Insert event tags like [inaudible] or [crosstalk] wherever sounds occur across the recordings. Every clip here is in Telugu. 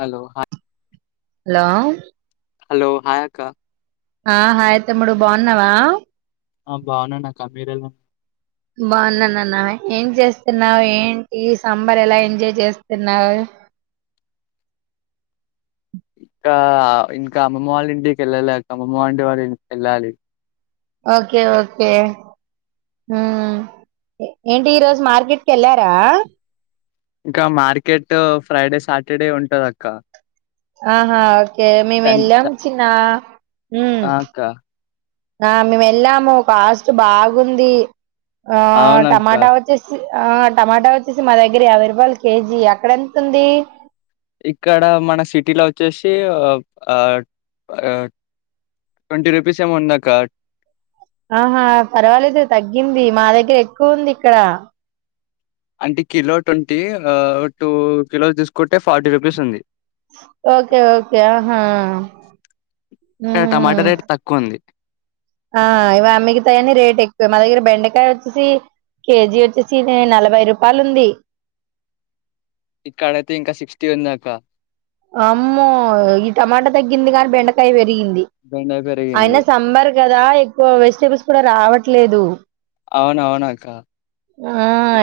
హలో, హా హలో. హలో, హాయ్ అక్క! ఆ, హాయ్ తమ్ముడు! బావున్నావా? ఆ, బాగున్నాను అక్క. మీరు ఎలా ఉన్న బాగున్నానన్న. ఏం చేస్తున్నావు? ఏంటి? సర్బార్ ఎలా ఎంజాయ్ చేస్తున్నావు? ఇంకా ఆ ఇంకా అమ్మమ్మ వాళ్ల ఇంటికి కేళ్లాలే, అక్క అమ్మమ్మ వాళ్లింటి కేళ్లాలి. Okay okay. మ్మ్, ఏంటి? ఈరోజు మార్కెట్కి వెళ్లారా? ఇంకా మార్కెట్ ఫ్రైడే, సాటర్‌డే ఉంటదక్క. ఆహా, ఓకే. మేము వెళ్ళాం చ- చిన్న. మ్మ్. ఆ అక్క ఆ, మేము వెళ్ళాము. కాస్ట్ బాగుంది? ఆ, అవునక్క టమాటా వచ్చేసి. ఆ, టమాటా వచ్చేసి మా దగ్గర యాభై రూపాయలు కేజీ. అక్కడ ఎంత ఉంది? ఇక్కడ మన సిటీలో వచ్చేసి, ట్వంటీ రూపీస్ ఏమో ఉందక్క. ఆహా, పర్వాలేదే తగ్గింది. మా దగ్గర ఎక్కువ ఉంది ఇక్కడ. అంటే కిలో ట్వంటీ. టూ కిలోస్ తీసుకుంటే, ఫార్టీ రూపీస్ ఉంది. Okay okay. ఆహా! ఇక్కడ, టమాటా ఉమ్ రేట్ తక్కువ ఉంది. ఆ ఇవి మిగతాయన్ని రేట్ ఎక్కువ మా దగ్గర. బెండకాయ వచ్చేసి, కేజీ వచ్చేసి నలభై రూపాయలు ఉంది. ఇక్కడ అయితే, ఇంకా సిక్స్టీ ఉన్నదక్క. అమ్మో, ఈ టమాటా తగ్గింది గానీ, బెండకాయ వే రిగింది బెండ అయిన, పెరిగింది సాంబార్ కదా. ఎక్కువ వెజిటేబుల్స్ కూడా రావట్లేదు. అవును, అవునక్క. ఆ,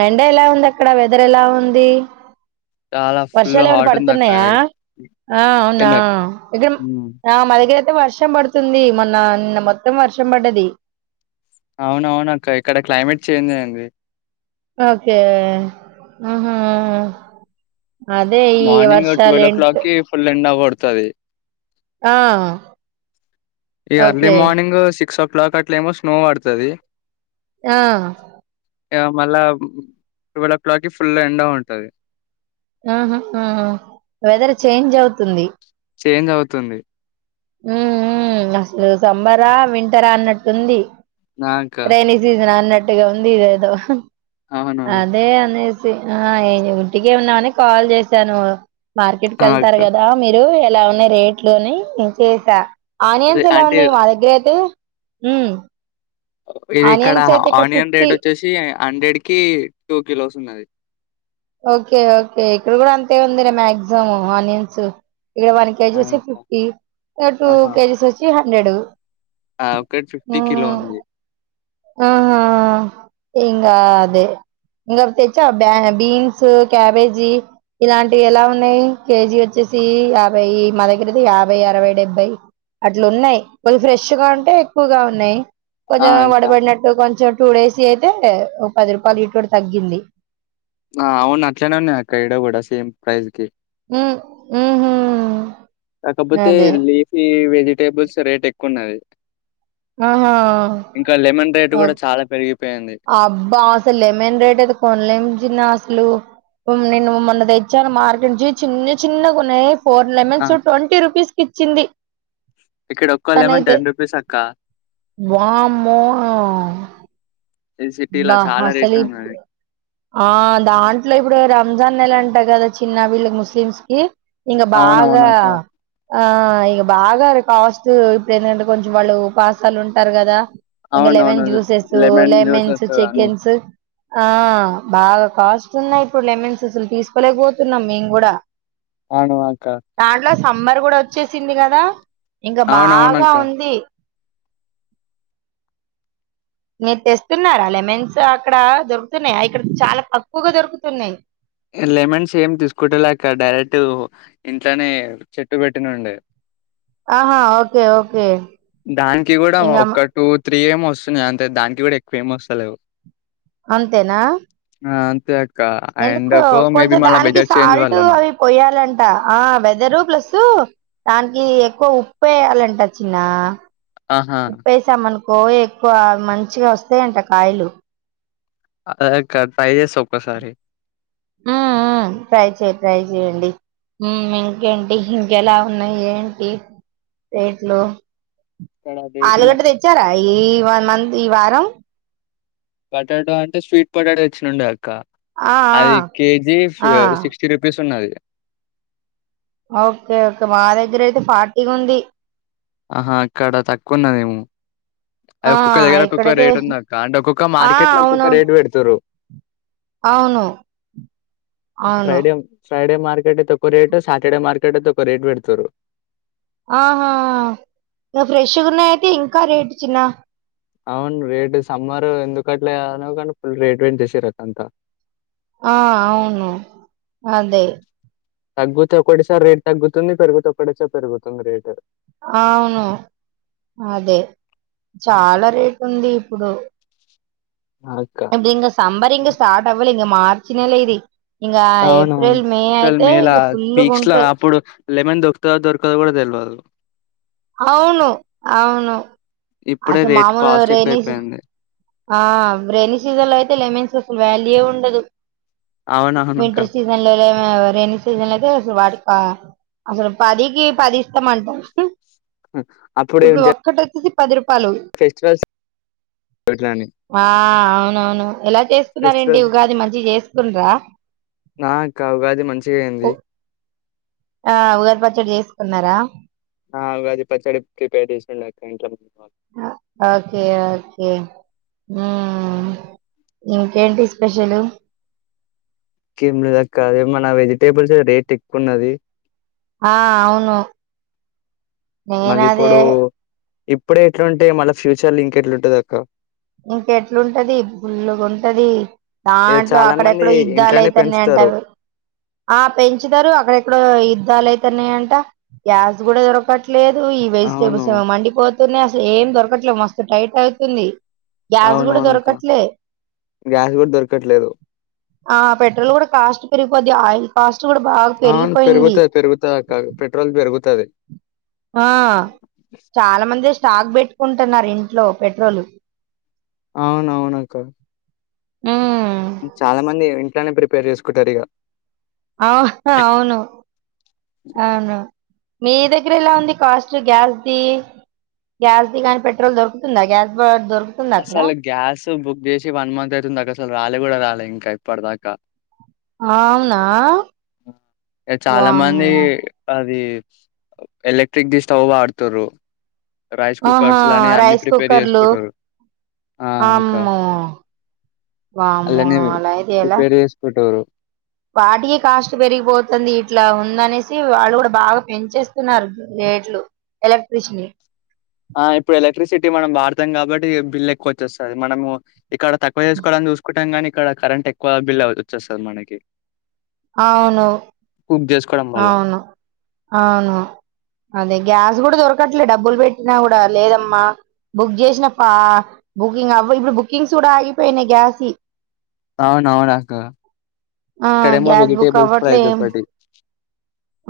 ఎండ ఇలా ఉందక్క. అక్కడ వెదర్ ఎలా ఉంది? చాలా ఫుల్ వర్షాలు ఏమైనా హాట్ ఉందక్క పడుతున్నాయా ఆ అవునా ఎంద ఇ [unintelligible] ఉమ్, మా దగ్గర అయితే వర్షం పడుతుంది. మొన్న నిన్న మొత్తం వర్షం పడ్డది. అవునవును అక్క ఇక్కడ క్లైమేట్ చేంజ్ అయింది. ఓకే ఆ మార్నింగ్ ట్వీల్వ్ ఓ క్లాక్కి ఫుల్ ఎండ కొ వత్తది ఆ ఈ అర్లీ ఓకే మార్నింగ్ సిక్స్ ఓ ఫో కాట్లేమో స్నో పడతది. ఆ మళ్ళా ట్వల్వ్ ఓ క్లాక్కిి ఫుల్ ఎండ ఉంటది. ఆహ ఆహ వెదర్ చేంజ్ అవుతుంది. చేంజ్ అవుతుంది. హ్మ్మ్ హు అసలు సమ్మరా వింటరా అన్నట్టుంది. నాక రెని సీజన్ అన్న మట్టిగా ఉంది ఇదే ఏదో అవునవును అదే అనే ఆ ఇంటికే ఉన్నామని కాల్ చేసాను. మార్కెట్ ఆ కెళ్తారు అక్క కదా మీరు ఇలా ఉన్న రేట్ లోని చేసా ఇది ఆనియన్స్ ఎలా అంటే ఉంది మా దగ్గరైతే హ్మ్ ఇది ఇక్కడ ఆనియన్ రేట్ వచ్చేసి హండ్రెడ్ కి టూ కిలోస్ ఉన్నది. ఓకే ఓకే ఇక్కడ కూడా అంతే ఉంది రా మాక్సిమం ఆనియన్స్ ఇడ వన్ కేజీ ఆ వచ్చి అక్క ఫిఫ్టీ టూ ఆహా కేజీస్ వచ్చి హ నేడు ఆ ఒకటి ఫిఫ్టీ ఆ కిలో ఉంది ఆహా ఆ ఏం కాదే ఇంగా తెచ్చి బ్యా బీన్ బిన్స్, క్యాబేజీ ఇలాంటివి ఎలా ఉన్నాయి కేజీ వచ్చేసి యాభై మాదగ్గరైతే యాభై, అరవై, డెబ్బై అట్లు ఉన్నాయి. కొద్ది ఫ్రెష్గాంటే ఎక్కువ కావా నేన్ ఆ కొంచెం అక్క వడబడినట్టు కొంచం టూ డేస్ అయితే ఓ పది రూపాయలు [unintelligible] తగ్గింది ఆ అవును అట్లనే ఉన్నాయి అక్క ఇడ కూడా సేమ్ ప్రైజ్ కి మ్మ్ హుమ్మ్ కాకపోతే లేసి వెజిటేబుల్స్ రేట్ ఎక్కువ ఉన్నది. ఆహా ఇంకా లెమన్ రేటు ఓహ్! కూడా చాలా పెరిగి అబ్బా అసల్ లేమన్ రేట్ అయితే కొనలేం చిన్న అసలు నిను మొన్న తెచ్చాను మార్కెట్ నుంచి చిన్న చిన్నగా కొన్నాయి ఫోర్ ఆ! లెమన్స్ ట్వంటీ రుపీస్ ఇచ్చింది ఇక్కడ ఒక్క లెమన్ తనైతే రూ. అక్క. వామ్మో ఇది సిటీలా బా చాలా అసలు రేట్ ఈ ఉన్నది ఆ దాంట్లో ఇప్పుడు రంజాన్ నెల అంటా కదా చిన్న వీళ్ళ ముస్లిమ్స్ కి ఇంగ బాగా అవునవునక్క. ఆ ఇక బాగా కాస్ట్ ఇప్పుడు ఏంటంటే కొంచెం వాళ్ళు ఉపాసాలు ఉంటారు కదా ఇంగ అవునవును. Lemon juices lemon lemons juices అన్నీ. చికెన్స్ ఆ బాగా కాస్ట్ ఉన్నాయి ఇప్పుడు లెమన్స్ అసలు తీసుకోలేకపోతున్నాం మేము కూడా అవును అక్క. దాంట్లో సమ్మర్ కూడా వచ్చేసింది కదా ఇంగా బాగా అవునవునక్క. ఉంది మీరు తెస్తున్నారా లెమన్స్ అక్కడ దొరుకుతున్నాయి ఇక్కడ చాలా తక్కువగా దొరుకుతున్నాయి లెమన్స్ ఏమి తీసుకుంటేలేక్క డైరెక్ట్ ఇంట్లోనే చెట్టు పెట్టినుండే ఆహా ఓకే ఓకే దానికి కూడా ఇంకా ఒక్క టూ త్రీ ఏమో వస్తున్నాయ్ అంతే దానికి కూడా ఎక్కువ ఏమి వస్తలేవు అంతేనా ఆ అంతే ఆ ఎందుకో ఎండకో మేబీ కొంచెం మళ్ళ దానికి వెదర్ చేంజ్ సాల్ట్ వల్లనో అవి పోయాలంట ఆ వెదర్ ప్లస్ దాని ఇది ఎక్కువ ఉప్పు వేయాలంట చిన్న ఆహా ఉప్పెసాం అను కోవి ఎక్కువ మంచిగా వస్తాయంట కాయలు అదే అక్క ట్రై చేస్త ఒక్కసారి హ్మ్ హ్మ్ ట్రై చెయ్ ట్రై చెయండి హ్మ్ ఇంకేంటి ఇంకెలా ఉన్నాయి ఏంటి రేట్లు ఇక్కడ రేట్లు ఆలుగడ్డ మాత్రం తెచ్చారా ఈ వా మంది ఈ వారం పొటాటో అంటే స్వీట్ పొటాటో తెచ్చినుండా అ క్క ఆ అది కేజీ ఆ ఆ సిక్స్టీ రూపీస్ ఉన్నది ఓకే ఓకే మా దగ్గర అయితే ఫార్టీ ఉంది ఆహా అక్కడ తక్కువ ఉన్నదేమో అది ఆ ఒక్కొక్క దగ్గర ఒక్కొక్క ఇక్కడైతే రేట్ ఉందక్క అంటే ఒక్కొక్క ఆ మార్కెట్ లో ఒక్కొక్క అవునవును రేట్ పెడుతురు అవును అవును ఫ్రైడే ఫ్రైడే మా [unintelligible] ఒక్క రేటు సాటర్డే మార్కెట్ ఒరేట్ పెడుతారు ఆహా ఇగ ఫ్రెష్గున్నాయితే ఇంకా రేట్ చిన్న అవును రేటు సమ్మర్ ఎందుకట్లే అనో కనీ ఫుల్ రేట్ పెంచేసిరక అంత ఆ అవును అదే తగ్గుతే ఒకటిసారి రేట్ తగ్గుతుంది పెరుగుతే ఒకటిసారి పెరుగుతుంది రేటు అవును అదే చాలా రేట్ ఉంది ఇప్పుడు అక్క ఇప్పుడు ఇంగ సమ్మర్ ఇంగ స్టార్ట్ అవలే ఇగ మార్చి నెల ఇది ఇంగా అవునవును ఏప్రిల్ మే వాళ్ళు అయితే మేలా ఇంగ పీక్స్ లో ఫుల్లుగుంటది అప్పుడు లెమన్ దొరుకుతదో దొరకదో కూడా తెల్వదు అవును అవును ఇప్పుడే అసే రేట్ మామూలు కాస్ట్ రేని సి ఎక్కువైపోయింది ఆ రెైనీ సీజన్ లో అయితే లెమన్స్ అసలు వాల్యూ ఏ ఉండదు అవునవును అక్క వింటర్ సీసన్ లలో ఆ రెైనీ సీజన్ లో అయితే అసలు వాటికి పా అసలు పదికి పది ఇస్తామంటరు హ అప్పుడేం చె పది రూ ఫెస్టివల్స్ పొట్లాని ఆ అవునవును ఎలా చేస్కూ్నారేంటి ఉగాది మంచిగ చేస్కుండ్రా నా అక్క ఉగాది మంచిగా ఉ అయింది ఆ ఉగాది పచ్చడి చేసుకున్నరా ఆ ఉగాది పచ్చడి ప్రిపేర్ చేసిండక్క ఇంట్లకు అ ఓకే ఓకే ఊ ఇంకేంటి స్పెషలు కెంలేదక్కా మన వెజిటేబుల్స్ రేట్ ఎక్కువ ఉన్నది ఆ అవును మళ్ళీ నేనదే ఇప్పుడు ఇప్పుడే ఇట్లుంటే మళ్ళ ఫ్యూచర్ లో ఇంకెట్లుంటదక్క ఇంకెట్లుంటది పుల్లుగా ఉంటది ఇగ దాంట్లో చాలా మంది అక్కడెక్కడో ఇంట్లోనే పెంచుతారు ఇద్దలైతనయంటవి ఆ పెంచుతారు అక్కడెక్కడో యుద్ధాలు అయితన్నాయంట గ్యాస్ కూడా దొరకట్ లేదు ఈ అవును వెజిటేబుల్స్ ఏమో మండిపో తునయ్ అసలు ఏం దొరకట్లేదు మస్తు టైట్ అవుతుంది గ్యాస్ కూడా అవునవునక్క దొరకట్లే గ్యాస్ కూడా దొరకట్లేదు ఆ పెట్రోల్ కూడా కాస్ట్ కొద్దిగా ఆయిల్ కాష్ అవును పెరుగుతాయి పెరుగుతాయక్క పెట్రోల్ పెరుగు తది ఆ చాలా మంది స్టాక్ బెట్టుకుంటున్నారు ఇంట్లో పెట్రోలు అవునవును క ఉమ్ ఇట్లనే ప్రిపేర్ చేసుకుంటారు ఇగ అహా అవును అవును అహా మీ దగ్గర ఎలా ఉంది కాస్ట్ గ్యాస్ది గ్యాస్ది కానీ పెట్రోల్ దొరుకుతుందా గ్యాస్ బ దొరుకు అసలు గ్యాస్ ఉ బుక్ చేసి వన్ మంత్ అయితుందిక అసలు రాలే కూడా రాలే ఇంకా ఇప్పటి దాకా అవునా చాలా మంది వామ్మో అది ఎలక్ట్రిక్ దీ స్టవ్ వాడతారు రైస్ ఆహా కుక్కర్స్ లని అన్ని రైస్ ప్రిపేర్ కుక్కర్లు చేసుకుంటరు ఆ ఇంకా అమ్మో వామ్మో అలని అలా అయితే ఎలా ప్రిపేర్ చేసుకుంటారు వాటికి కాస్ట్ పెరిగిపోతుంది ఇట్లా ఉందనేసి వాళ్ళు కూడా బాగా పెంచేస్తున్నారు రేట్లు ఎలక్ట్ర్రిషిన్ ఆ ఇప్పుడు ఎలక్ట్రిసిటీ మనం వాడతాం కాబట్టి బిల్ ఎక్కువ వచ్చస్తుంది మనము ఇక్కడ తక్కువ చేసుకోవడానికి చూసుకుంటాం కాని ఇక్కడ కరెంట్ ఎక్కువ బిల్ అ వచ్చేస్తుంది మనకి అవును కుక్ చేసుకోవడం వల్ల అవును అవును అదే గ్యాస్ అ కూడా దొరకట్లేదు డబ్బులు పెట్టినా కూడా లేదమ్మా బుక్ చేసిన బుకింగ్ అ ఇప్పుడు బుకింగ్స్ కూడా ఆగిపోయినాయి గ్యాస్ అవును అవునక్క ఆ ఇక్కడమో గ్యాస్ బుక్ వెజిటేబుల్స్ అవ్వట్లే ప్రైజ్ ఏం ఒకటి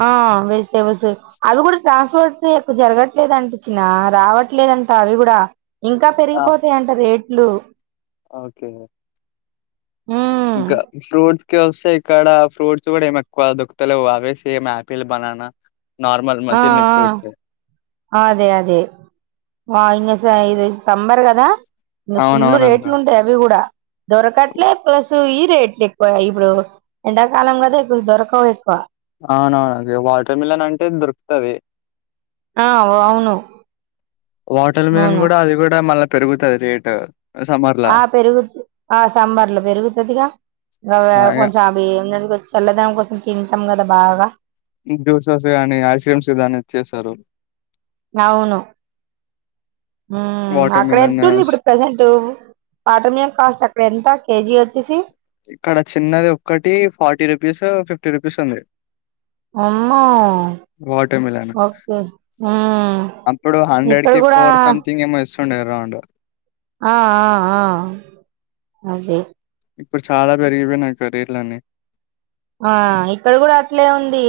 ఆ వెజిటేబుల్స్ అవి కూడా ట్రాన్స్పోర్ట్ ఎక్కు జరగట్లేదంట చిన్న రావట్లేదంట అవి కూడా ఇంకా ఆహా పెరిగిపోతాయింట రేట్లు [inaudible] ఓకే ఉ ఇంకా ఫ్రూట్స్ కి వస్తే ఇక్కడ ఫ్రూట్స్ కూడా ఏమి ఎక్కువ దొకుతలే అవేసి ఏం ఆపిల్ బనానా నార్మల్ మ ఆ తినే ఫ్రూట్స్ ఆ అదే అదే వాయి ఇది సంబర్ కదా ఇ ఫుల్ అవునవునక్క రేట్లు ఉంటాయి అవి కూడా దొరకట్లే ప్లస్ రేట్లు ఎక్కువ ఇప్పుడు ఎండాకాలం కదా ఎక్కువ దొరకవు ఎక్కువ అవునవును వాటర్ మిలన్ అంటే దొరుకుతుంది ఆ అవును వాటర్ మిలన్ అవును కూడా అది కూడా మళ్ళా పెరుగుతది రేటు ఆ పెరుగుతు ఆ సంబర్ లో పెరుగుతదిగా ఇ అవి ఆ కొంచెం అవి చల్లదనం కోసం తింటాం కదా బాగా జ్యూసెస్ గానీ ఐస్ క్రీమ్స్ కాని చేస్తారు అవును ఉ వాటర్ అక్కడ మిలన్ ఎట్టుంది ఇప్పుడు ప్రజెంట్ పాటమియం కాస్ట్ అక్కడ ఎంత కేజీ వచ్ చేసి ఇక్కడ చిన్నది ఒక్కటి ఫార్టీ రూపీస్ ఫిఫ్టీ రూపీస్ ఉంది అమ్మో వాటర్ మిలన్ ఓకే మ్మ్ అప్పుడు హండ్రెడ్ ఇక్కడ కి కూడా ఫోర్ సంథింగ్ [unintelligible] ఆ ఆ ఆ అదే ఇప్పుడు చాలా పెరిగిపోయినాయక్క రేట్లన్నీ ఆ ఇక్కడ కూడా అట్లే ఉంది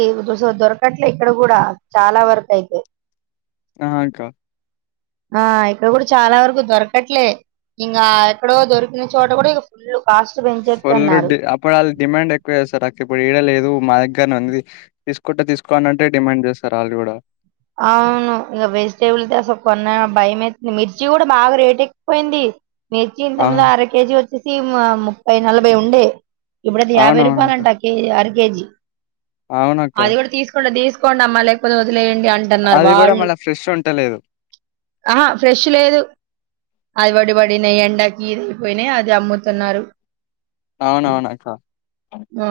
దొరకట్లే ఇక్కడ కూడా చాలా వరకయితే ఆ అక్క ఆ ఇక్కడ కూడా చాలా వరకు దొరకట్లే ఇంగా ఎక్కడో దొరికిన చోట కూడా ఇక ఫుల్ కాస్ట్ ఫుల్ పెంచేస్తున్నారు డి అప్పుడాళ్ళు డిమాండ్ ఎక్కువ చేస్తారకిప్ ఇప్పుడు ఏడ లేదు మా దగ్గరనే ఉంది తీసుఆకుంటే తీసుకొండంటే డిమాండ్ చేస్తారు ఆళ్ళు కూడా అవును ఇంక వెజిటేబుల్ది అసలు కొన్నా భయం ఏత్తంది మిర్చి కూడా బాగా రేట్ ఎక్కిపోయింది మిర్చి ఇంతముందు ఆహా అర కేజీ వచ్చేసి ము ముప్పై నలభై ఉండే ఇప్పుడది యాభై అవునవునక్క రూపాయలుంటా కేజీ అర్ కే జీ అవునక్క అది కూడా తీసుకుంటె తీస్ కొండమ్మా లేకపోతే వదిలేయండి అ అంటన్నారు అది కూడా వాళ్ళు మళ్ళీ ఫ్రెష్ ఉంటలేదు ఆ ఫ్రెష్ లేదు అది పడి పడిన ఎండకి ఇది అయిపోయినా అది అమ్ముతున్నారు అవునవునక్క ఆ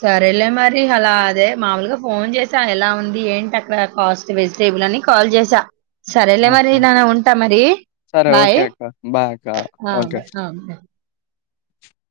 సరేలే మరి అలా అదే మాముూలుగా ఫోన్ చేసా ఎలా ఉంది ఏంటి అక్కడ కాస్ట్ వెజిటేబుల్ అని కాల్ చేసా సరేలే మరి ఆహా నాన్న ఉంటా మరి సరే బాయ్ ఓకే అక్క బాయ్ అక్క అ ఓకే బా అ బా